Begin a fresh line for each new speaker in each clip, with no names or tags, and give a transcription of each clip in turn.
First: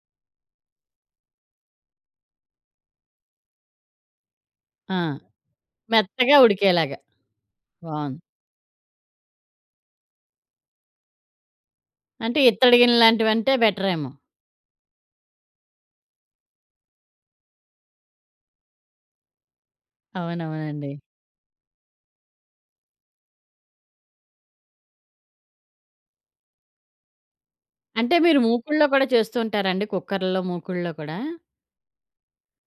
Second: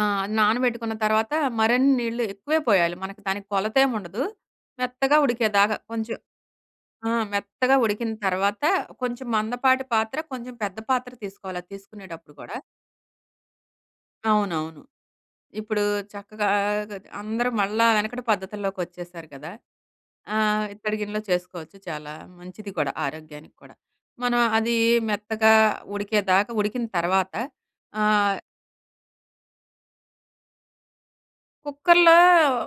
ఆ! నానబెట్టుకున్న తర్వాత మరన్ని నీళ్ళు ఎక్కువే పొయ్యాలి. మనకి దానికి కొలతేముండదు,
ఆ!
మెత్తగా ఉడికేదాకా కొంచెం.
మెత్తగా ఉడికేలాగా
ఆ! మెత్తగా ఉడికిన
బావుంది.
తర్వాత, కొంచెం మందపాటి పాత్ర, కొంచెం పెద్ద పాత్ర తీసుకోవాలది తీసుకునేటప్పుడు
అంటే,
కూడా.
ఇత్తడి గిన్నెల్లాంటివంటే బెటరేమో!
అవునవును. ఇప్పుడూ చక్కగా, గది అందరూ మళ్ళా వెనకటి పద్ధతుల్లోకొచ్చేశారు కదా! ఆహ్,
అవునవునండి.
ఇత్తడిగిన్నె‌లో చేసుకోవచ్చు. చాలా మంచిది కూడా, ఆరోగ్యానికి కూడా. మనం అదీ మెత్తగా ఉడికేదాకా ఉడికిన తర్వాత
అంటే
ఆహ్
మీరు మూకుడ్లో గూడా చేస్తు ఉంటారండి? కుక్కరులో, మూకుడ్లో కూడా?
కుక్కర్‌లో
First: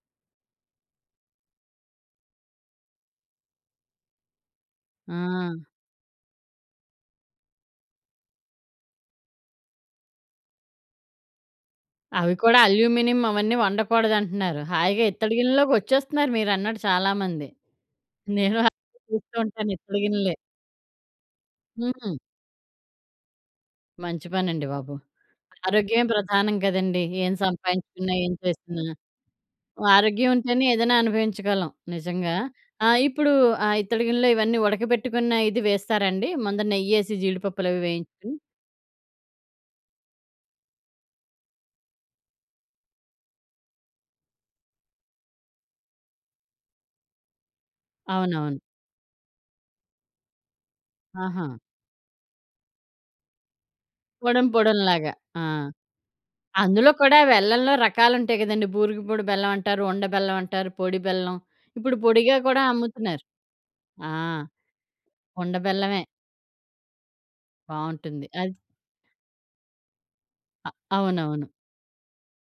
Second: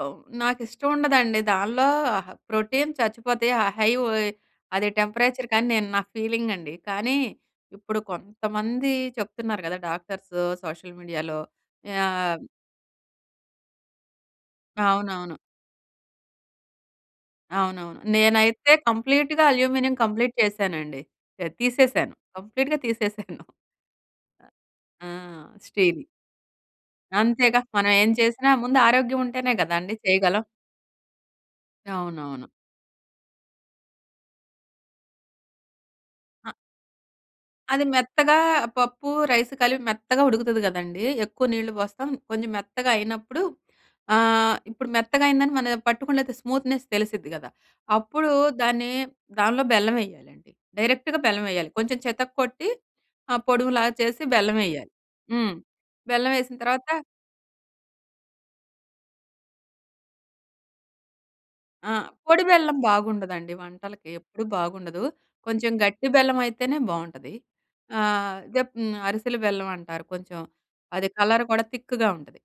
హ్మ్, నాకిష్టముండదండి. దానిలో అహ, ప్రోటీన్ చచ్చిపోతాయి. ఆ హై వోయి అదే
ఆ!
టెంపరేచర్‌కనీ నేను నా ఫీలింగండి. కానీ, ఇప్పుడు కొంతమంది చెప్తున్నారు కదా! డాక్టర్స్ సోషల్ మీడియాలో
అవి
యాహ్
కూడా అల్యూమినియం అవన్నీ వండకూడదంటున్నారు. హాయిగా ఇత్తడి
అవునవును.
గిన్నెల్లోకొచ్చేస్తున్నారు మీరన్నట్టు చాలా మంది.
అవునవును.
నేను [unintelligible]
నేనైతే కంప్లీటుగా
చూస్తుంటాను
అల్యూమినియం
ఇత్తడి
కంప్లీట్
గిన్నెలే.
చేశానండి. యాహ్,
హ్మ్.
తీసేసాను. కంప్లీట్‌గా తీసేసాను.
మంచి పనండి బాబు.
ఆ!
ఆరోగ్యమే
స్టీలియి
ప్రధానం కదండీ! ఏం
అంతేగా! మనం ఏం
సంపాయించుకున్నా? ఏం
చేసినా,
చేస్తున్నా?
ముందారోగ్యం ఉంటేనే గదండీ
ఆరోగ్యం
చేయగలం.
ఉంటేనే ఏదైనా అనుభవించగలం. నిజంగా
అవునవును.
ఆహ్, ఇప్పుడు ఆహ్, ఇత్తడి గిన్నలో ఇవన్నీ ఉడకబెట్టుకున్న ఇది వేసేస్తారండి?
ఆ!
ముందర నెయ్యేసి, జీడిపప్పులు అవి
అది
వేయించుకుని.
మెత్తగా పప్పు, రైసు కలిపి మెత్తగా ఉడుకుతది గదండీ! ఎక్కువ నీళ్ళు పోస్తాం, కొంచెం మెత్తగా అయినప్పుడు, ఆహ్, ఇప్పుడు మెత్తగయిందని మనయా పట్టుకొని లేతే స్మూత్‌నెస్ తెలిసిద్ది గదా! అప్పుడూ
అవునవును.
దాన్నీ దాన్లో బెల్లమెయ్యాలండి. డైరెక్ట్‌గా
ఆహా!
బెల్లమెయ్యాలి. కొంచెం చితక్కొట్టి, ఆహ్, పొడుములా చేసి
పొడుం పొడుం
బెల్లమెయ్యాలి.
లాగా. ఆ!
హ్మ్. బెల్లమేసిన తర్వాత
అందులో కూడా వెల్లంలో రకాలుంటాయి గదండీ, బూరుగుపూడి బెల్లమంటారు, ఉండ బెల్లమంటారు, పొడి బెల్లం,
ఆ!
ఇప్పుడు పొడిగా
పొడి
కూడా
బెల్లం
అమ్ముతున్నారు.
బాగుండదండి వంటలకి,
ఆ!
ఎప్పుడూ బాగుండదు.
ఉండ
కొంచెం
బెల్లమే.
గట్టి బెల్లమయితేనే బావుంటది.
బావుంటుంది.
ఆహ్,
అది
దెప్ హ్మ్, అరిసెల బెల్లమంటారు కొంచెం, అది కలర్
అవునవును.
కూడా థిక్కుగా ఉంటది.